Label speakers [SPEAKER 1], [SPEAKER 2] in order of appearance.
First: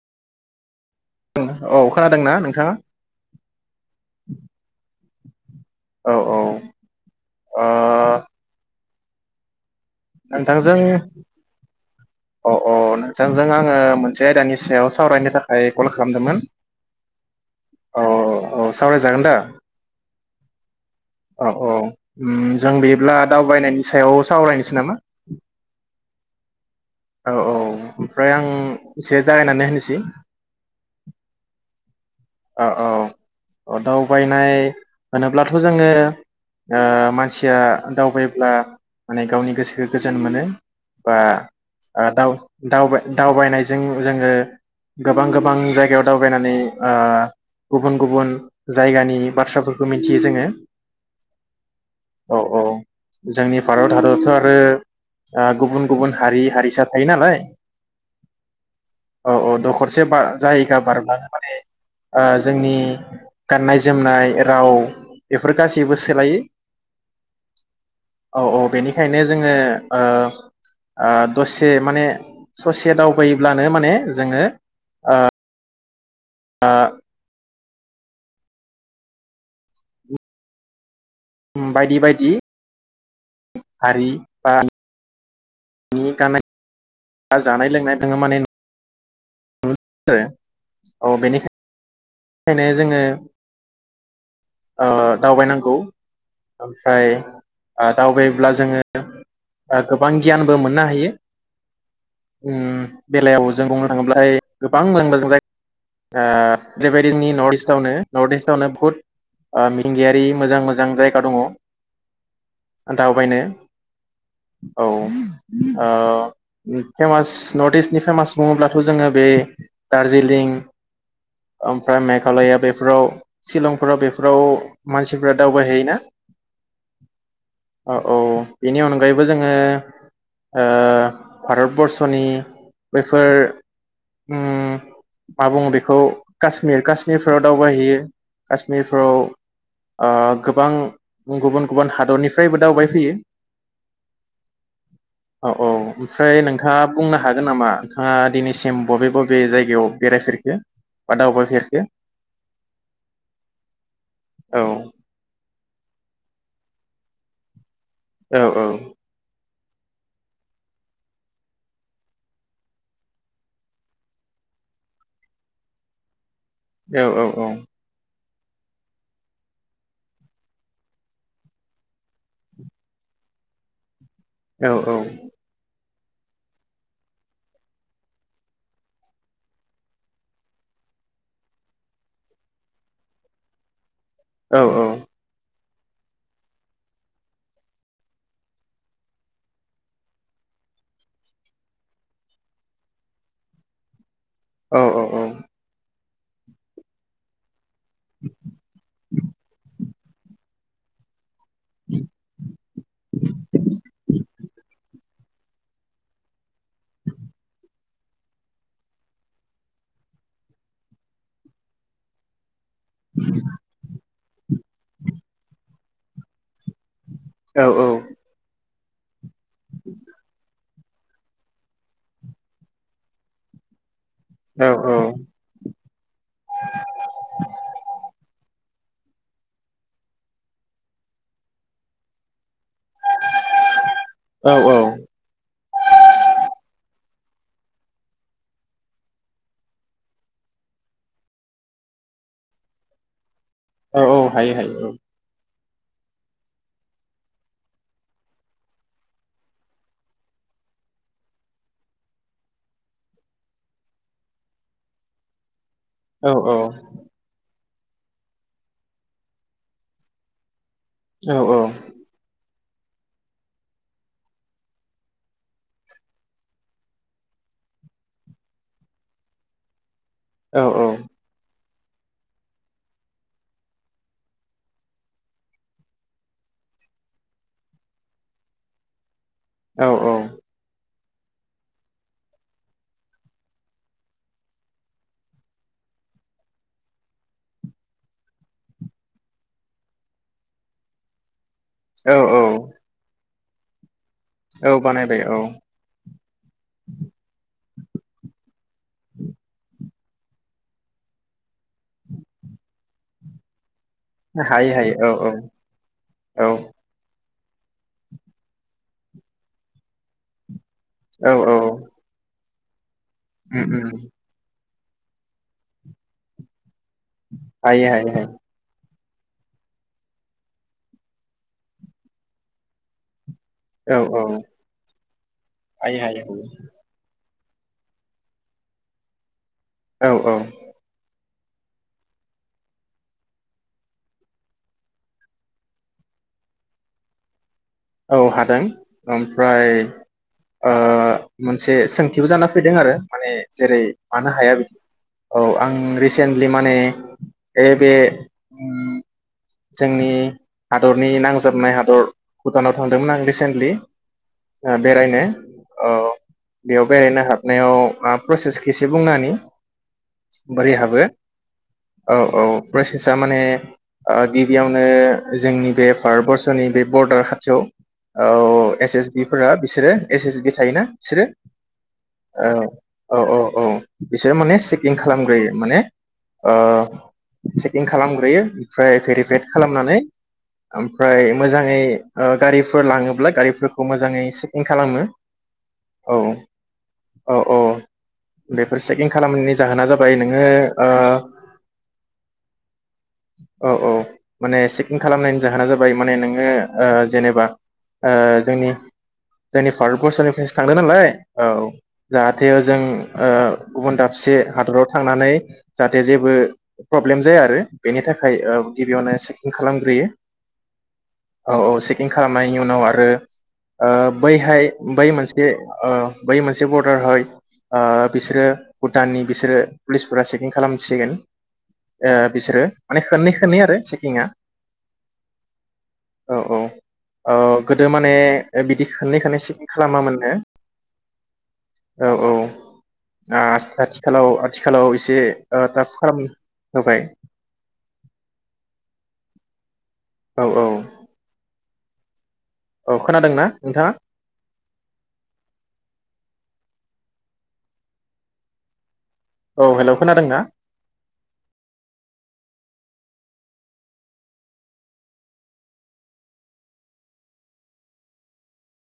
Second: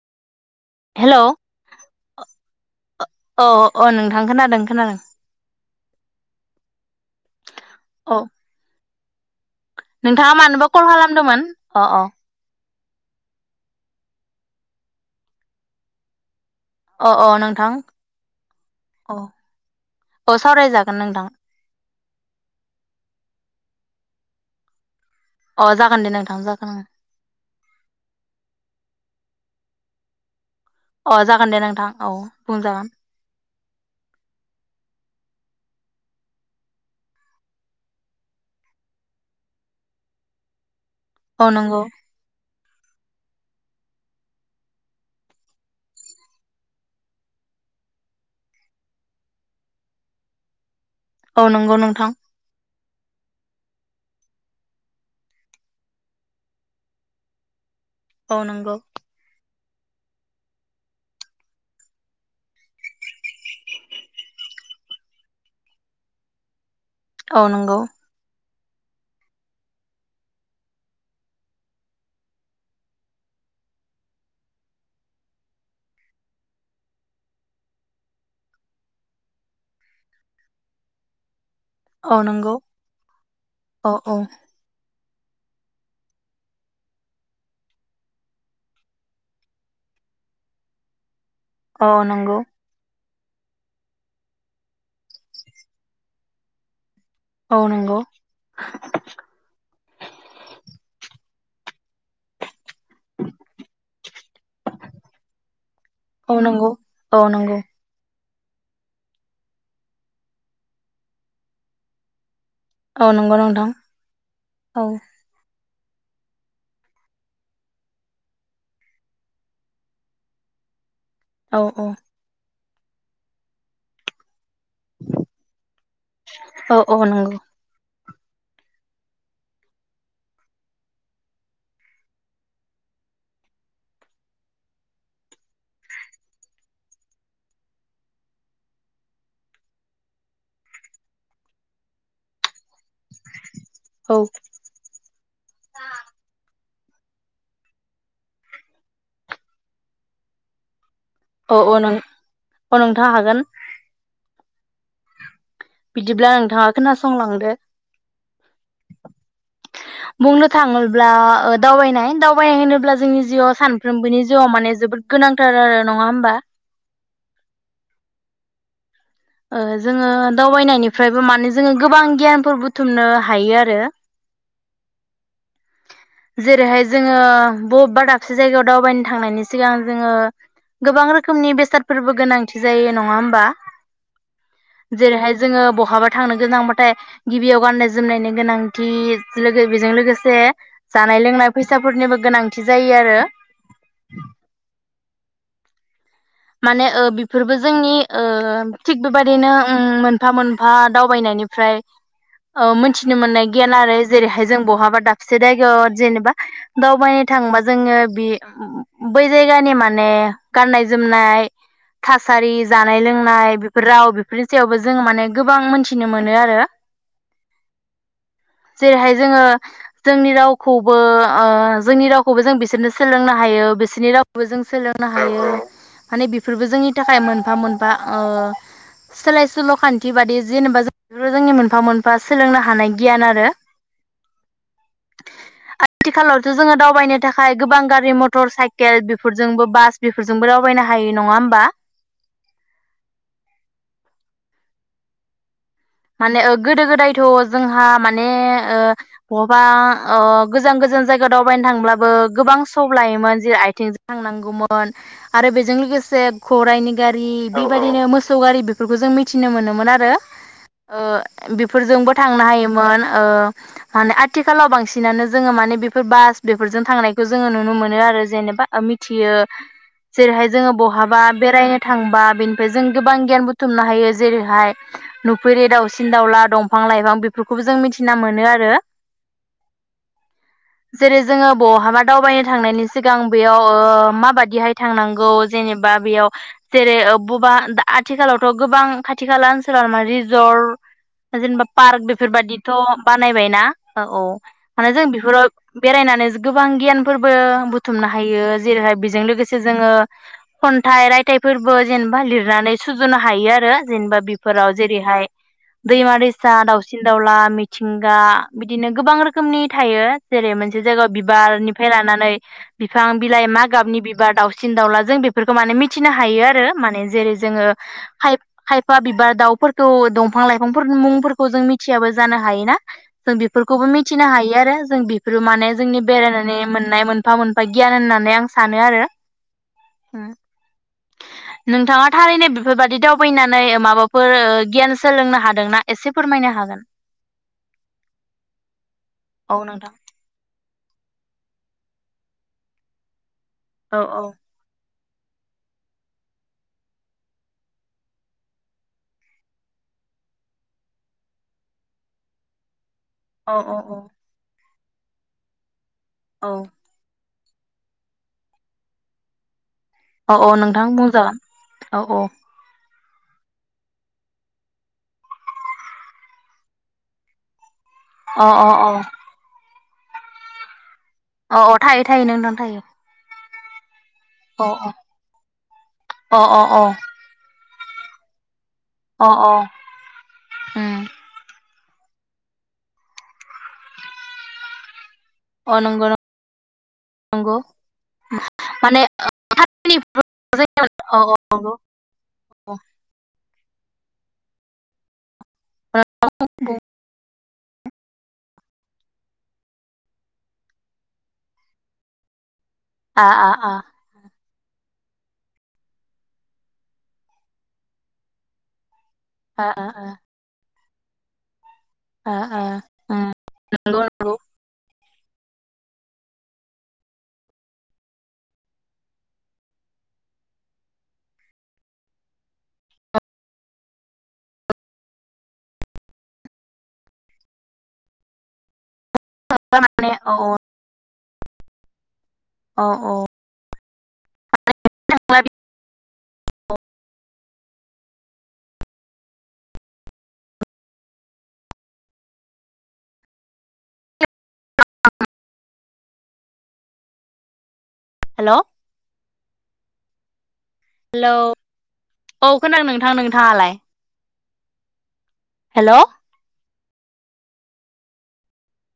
[SPEAKER 1] Hello
[SPEAKER 2] औ खोनादोंना नोंथाङा
[SPEAKER 1] अ अ नोंथां खोनादों खोनादों
[SPEAKER 2] औ औ ओ
[SPEAKER 1] औ नोंथाङा मानोबा
[SPEAKER 2] नोंथांजों
[SPEAKER 1] कल खालामदोंमोन? अ अ
[SPEAKER 2] अ नोंथांजों आङो मोनसे आयदानि सायाव सावरायनो थाखाय कल खालामदोंमोन।
[SPEAKER 1] अ अ नोंथां
[SPEAKER 2] औ औ
[SPEAKER 1] अ
[SPEAKER 2] सावरायजागोन दा
[SPEAKER 1] औ सावरायजागोन नोंथां।
[SPEAKER 2] औ औ उम जों बिदिब्ला दावबायनायनि सायाव सावरायनोसै नामा?
[SPEAKER 1] अ जागोन दे नोंथां जागोन ओं।
[SPEAKER 2] औ औ ओमफ्राय आं एसे जागायनानै होनोसै।
[SPEAKER 1] अ जागोन दे नोंथां। औ
[SPEAKER 2] औ
[SPEAKER 1] बुंजागोन
[SPEAKER 2] औ दावबायनाय होनोब्लाथ' थ' जोङो मानसिया दावबायब्ला माने गावनि गोसोखौ गोजोन मोनो। बा
[SPEAKER 1] औ नंगौ
[SPEAKER 2] आ दाउ दावबाय दावबायनायजों जोङो गोबां गोबां जायगायाव दावबायनानै ओ गुबुन गुबुन जायगानि बाथ्राफोरखौ मिथियो जोङो।
[SPEAKER 1] औ नंगौ नोंथां।
[SPEAKER 2] औ औ जोंनि भारत हादरावथ' आरो ओ गुबुन गुबुन हारि हारिसा थायो नालाय।
[SPEAKER 1] औ नंगौ।
[SPEAKER 2] अ दखरसे बा जायगा बारबानो माने ओ जोंनि गाननाय जोमनाय राव बेफोर गासैबो सोलायो।
[SPEAKER 1] औ नंगौ।
[SPEAKER 2] औ औ बेनिखायनो जोङो ओ दसे माने ससे दावबायोब्लानो माने जोङो ओ [inaudible] [unintelligible] बायदि
[SPEAKER 1] औ
[SPEAKER 2] बायदि
[SPEAKER 1] नंगौ औ
[SPEAKER 2] हारि
[SPEAKER 1] औ
[SPEAKER 2] बा नि गाननाय बा जानाय लोंनाय दोङो माने [unintelligible] औ बेनिखायनो
[SPEAKER 1] औ नंगौ
[SPEAKER 2] खायनो जोङो ओ दावबायनांगौ। ओमफ्राय
[SPEAKER 1] औ
[SPEAKER 2] ओ
[SPEAKER 1] नंगौ
[SPEAKER 2] दावबायोब्ला जोङो गोबां गियानबो मोननो हायो। उम। बेलायाव जों बुंनो थाङोब्ला गोबां लांदा जाय
[SPEAKER 1] औ
[SPEAKER 2] ओ
[SPEAKER 1] नंगौ
[SPEAKER 2] बेबायदि
[SPEAKER 1] औ
[SPEAKER 2] नि
[SPEAKER 1] नंगौ
[SPEAKER 2] नर्थ-इस्टआवनो नर्थ-इस्ट आवनो बुहुत मिथिंगायारि मोजां मोजां जायगा दङ।
[SPEAKER 1] औ नंगौ
[SPEAKER 2] दावबायनो
[SPEAKER 1] नोंथां
[SPEAKER 2] औ। ओ फेमास नर्थ-इस्टनि फेमास बुङोब्लाथ' जोङो बे दार्जिलिं
[SPEAKER 1] औ
[SPEAKER 2] ओमफ्राय
[SPEAKER 1] औ
[SPEAKER 2] मेघालया बे फोराव शिलंफोराव बेफोराव मानसिफ्रा दावबायहैयोना।
[SPEAKER 1] औ औ नंगौ
[SPEAKER 2] अ औ बेनि अनगायैबो जोङो ओ भारत बरर्स'नि बैफोर उम मा बुङो बेखौ? काश्मिर काश्मिरफ्राव दावबायहैयो काश्मिरफ्राव ओ गोबां गुबुन गुबुन हादरनिफ्रायबो दावबाय फैयो
[SPEAKER 1] औ
[SPEAKER 2] ओ-औ ओमफ्राय नों थाङा बुंनो हागोन नामा नोंथाङा दिनैसेम बबे बबे जायगायाव बेरायफेरखो बा
[SPEAKER 1] अ औ
[SPEAKER 2] दावबायफेरखो
[SPEAKER 1] नों अ नोंथां हागोन
[SPEAKER 2] औ
[SPEAKER 1] बिदिब्ला नोंथाङा खोनासंलांदो
[SPEAKER 2] औ औ
[SPEAKER 1] बुंनो थाङोब्ला ओ दावबायनाय दावबायनाय होनोब्ला जोंनि जिउआ खानफ्रोमबोनि जिउआ माने जोबोद गोनांथार आरो नङा होमबा
[SPEAKER 2] औ-औ-औ
[SPEAKER 1] ओ जोङो दावबायनायनिफ्रायबो माने जोङो गोबां गियानफोर बुथुमनो हायो आरो
[SPEAKER 2] औ औ
[SPEAKER 1] जेरैहाय जोङो बबेबा दाबसे जायगायाव दावबायनो थांनायनि सिगां जोङो गोबां रोखोमनि बेसादफोरबो गोनांथि जायो नङा होमबा
[SPEAKER 2] औ
[SPEAKER 1] जेरैहाय जोङो ब हाबा थांनो गोनांबाथाय गिबियाव गाननाय जोमनायनि गोनांथि जेरै बेजों लोगोसे जानाय लोंनाय फैसाफोरनिबो गोनांथि जायो आरो
[SPEAKER 2] औ औ औ
[SPEAKER 1] माने ओ बेफोरबो जोंनि ओ थिग बेबायदिनो ओम मोनफा मोन फा दावबायनायनि फ्राय ओ मोनथिनो मोननाय गियान आरो जेरैहाय जों बहाबा दा बसे जायगायाव जेनेबा दावबायनो थांबा जोङो बि उम बै जायगानि माने गाननाय जोमनाय थासारि जानाय लोंनाय बेफोर राव बेफ फोरनि सायावबो जों माने गोबां मोनथिनो मोनो आरो
[SPEAKER 2] औ औ
[SPEAKER 1] जेरहाय जोङो जोंनि राव खौबो ओ जोंनि रावखौबो जों बिसोरनो सोलोंनो हायो बिसोरनि राव खौबो जों सोलोंनो हायो माने बेफोरबो जोंनि थाखाय मोनफा मोनफा ओ सोलाय सोल' खान्थि बादि जेनेबा जों बेफोरो जोंनि मोनफा मोनफा सोलोंनो हा हानाय गियान आरो
[SPEAKER 2] औ
[SPEAKER 1] आथिखालावथ' जोङो दावबायनो थाखाय गोबां गारि मटर साइकेल बेफोरजोंबो बास बेफोर जोंबो दावबायनो हायो नङा होमबा
[SPEAKER 2] औ हायो हायो औ
[SPEAKER 1] माने ओ गोदो गोदायथ' जोंहा माने ओ बहाबा ओ गोजान गोजान जायगा दावबायनो थांब्लाबो गोबां सम लायोमोन जेरै आथिंजों थांनांगौमोन आरो बे जों लोगोसे
[SPEAKER 2] औ
[SPEAKER 1] गराइनि गारि बेबायदिनो मोसौ गारि बेफोरखौ जों मिथिनो मोनोमोन आरो ओ
[SPEAKER 2] औ
[SPEAKER 1] बेफोरजोंबो थांनो हायो मोन ओ माने आथिखालाव बांसिनानो जोङो माने बेफोर बास बेफोरजों थांनायखौ जोङो नुनो मोनो आरो जेनेबा ओ मिथियो जेरैहाय
[SPEAKER 2] औ
[SPEAKER 1] जोङो बहाबा बेरायनो [inaudible] थांबा बेनिफ्राय जों गोबां गियान बुथुमनो हायो जेरैहाय थुफेरि दाउसिन दाउला दंफां लाइफां बेफोरखौबो जों मिथिना मोनो आरो
[SPEAKER 2] औ औ
[SPEAKER 1] जेरै जोङो बहाबा दावबायनो थांनायनि सिगां बेयाव माबाददिहाय थांनांगौ जेनेबा बेयाव जेरै बबा आथिखालावथ' गोबां खाथि खाला ओनसोलाव माने जर [inaudible] जेनेबा पार्क
[SPEAKER 2] औ
[SPEAKER 1] बेफोरबादिथ' ब [inaudible] नायबायना? औ औ
[SPEAKER 2] औ
[SPEAKER 1] माने जों
[SPEAKER 2] बानायबाय औ
[SPEAKER 1] बेफोराव बेरायनानै गोबां गियानफोरबो बु बुथुमनो हायो जेरैहाय बेजों लोगोसे जोङो खन्थाइ रायथाइफोरबो जेनेबा लिरनानै सुजुनो हायो आरो। जेनेबा बेफोराव
[SPEAKER 2] हायो हायो
[SPEAKER 1] जेरैहाय
[SPEAKER 2] औ
[SPEAKER 1] दैमा
[SPEAKER 2] औ
[SPEAKER 1] दैसा दाउसिन दाउला मिथिंगा बिदिनो गोबां रोखोमनि थायो जेरै मोनसे मोनसे जायगायाव
[SPEAKER 2] औ औ
[SPEAKER 1] बिबारनिफ्राय लानानै बिफां बिलाइ
[SPEAKER 2] उम
[SPEAKER 1] मा
[SPEAKER 2] उम
[SPEAKER 1] गाबनि बिबार दावउसिन सिन दाउला जों बेफोरखौ माने मिथिनो हायो आरो माने जेरै जोङो
[SPEAKER 2] हायो हायो
[SPEAKER 1] फाइब
[SPEAKER 2] हायो
[SPEAKER 1] फाइब बिफा बिबार दाउफोरखौ दंफां लाइफांफोर मुंफोरखौ जों मिथियाबो जानो हायोना जों बेफोरखौबो
[SPEAKER 2] औ
[SPEAKER 1] मिथिनो
[SPEAKER 2] औ
[SPEAKER 1] हायो आरो जों बेफोरो माने
[SPEAKER 2] हायो
[SPEAKER 1] जोंनि
[SPEAKER 2] हायो
[SPEAKER 1] बेरायनानै मोननाय मोन मोनफा मोनफा गियान होननानै आं सानो आरो।
[SPEAKER 2] औ औ
[SPEAKER 1] नोंथाङा थारैनो बेफोरबायदि दावबायनानै माबाफोर गियान सोलोंनो हादोंना एसे फोरमायनो हागोन
[SPEAKER 2] औ हादों ओमफ्राय
[SPEAKER 1] औ नोंथां
[SPEAKER 2] ओ मोनसे सोंथिबो जाना फैदों आरो माने जेरै
[SPEAKER 1] औ
[SPEAKER 2] मानो हाया बिदि औ आं रिसेन्टलि माने बे बे जोंनि हादरनि नांजाबनाय हादर भुतानाव थांदोंमोन आं
[SPEAKER 1] औ
[SPEAKER 2] रिसेन्टलि। ओ बेरायनो औ
[SPEAKER 1] औ
[SPEAKER 2] बेयाव बेरायनो हागोन नायाव प्रसेसखौसे बुंनानै
[SPEAKER 1] औ औ नोंथां मोजां औ औ।
[SPEAKER 2] सा माने गिबियावनो जोंनि बे भारतबर्सनि बे बरडार खाथियाव
[SPEAKER 1] अ अ
[SPEAKER 2] औ
[SPEAKER 1] अ
[SPEAKER 2] एस एस बि फोरा बिसोरो एस एस बि थायोना। बिसोरो
[SPEAKER 1] अ अ थायो थायो नोंथां थायो
[SPEAKER 2] औ औ औ औ। बिसोरो माने
[SPEAKER 1] अ
[SPEAKER 2] चेकिं खालामग्रोयो माने
[SPEAKER 1] अ
[SPEAKER 2] ओ
[SPEAKER 1] अ
[SPEAKER 2] सेकिं खालामग्रोयो। ओमफ्राय
[SPEAKER 1] अ
[SPEAKER 2] भेरिफेट
[SPEAKER 1] अ
[SPEAKER 2] खालामनानै
[SPEAKER 1] उम
[SPEAKER 2] ओमफ्राय मोजाङै गारिफोर लाङोब्ला गारिफोरखौ मोजाङै चेकिं खालामो‌।
[SPEAKER 1] अ नंगौ
[SPEAKER 2] औ औ औ
[SPEAKER 1] नंगौ
[SPEAKER 2] बेफोर
[SPEAKER 1] माने
[SPEAKER 2] चेकिं खालामनायनि जाहोना जाबाय नोङो ओ
[SPEAKER 1] औ नंगौ औ
[SPEAKER 2] औ औ माने चेकिं खालामनायनि जाहोना जाबाय माने नोङो
[SPEAKER 1] बुं
[SPEAKER 2] ओ ओ जेनेबा जोंनि भारतबर्सनिफ्रायसो थांदों नालाय औ जाहाथे जों
[SPEAKER 1] आ
[SPEAKER 2] ओ
[SPEAKER 1] आ आ
[SPEAKER 2] गुबुन दाबसे हादराव थांनानै जाहाथे जेबो प्रब्लेम जाया आरो बेनि थाखाय गिबियावनो सेकिं
[SPEAKER 1] आ
[SPEAKER 2] खालामग्रोयो। औ औ से किं
[SPEAKER 1] आ
[SPEAKER 2] खालामनायनि
[SPEAKER 1] आ
[SPEAKER 2] उनाव आरो
[SPEAKER 1] उम
[SPEAKER 2] ओ
[SPEAKER 1] नंगौ नंगौ
[SPEAKER 2] बैहाय बै मोन से ओ बै मोनसे बर्डार है ओ बिसोरो भुटाननि बिसोरो पुलिसफोरा चेकिं खालामसिगोन ओ बिसोरो माने खनै खनै आरो चेकिंआ। औ औ गोदो माने बिदि खनै खनै सेकिं
[SPEAKER 1] माने औ
[SPEAKER 2] खालामामोननो। औ औ
[SPEAKER 1] औ औ
[SPEAKER 2] आ आथिखालाव आथिखालाव एसे
[SPEAKER 1] हेल'
[SPEAKER 2] थाब खालाम होबाय। औ औ औ खोनादोंना नोंथाङा?
[SPEAKER 1] [inaudible] हेलौ
[SPEAKER 2] औ हेल' खोनादों ना?
[SPEAKER 1] हेलौ औ खोनादों नोंथां नोंथाङालाय हेलौ।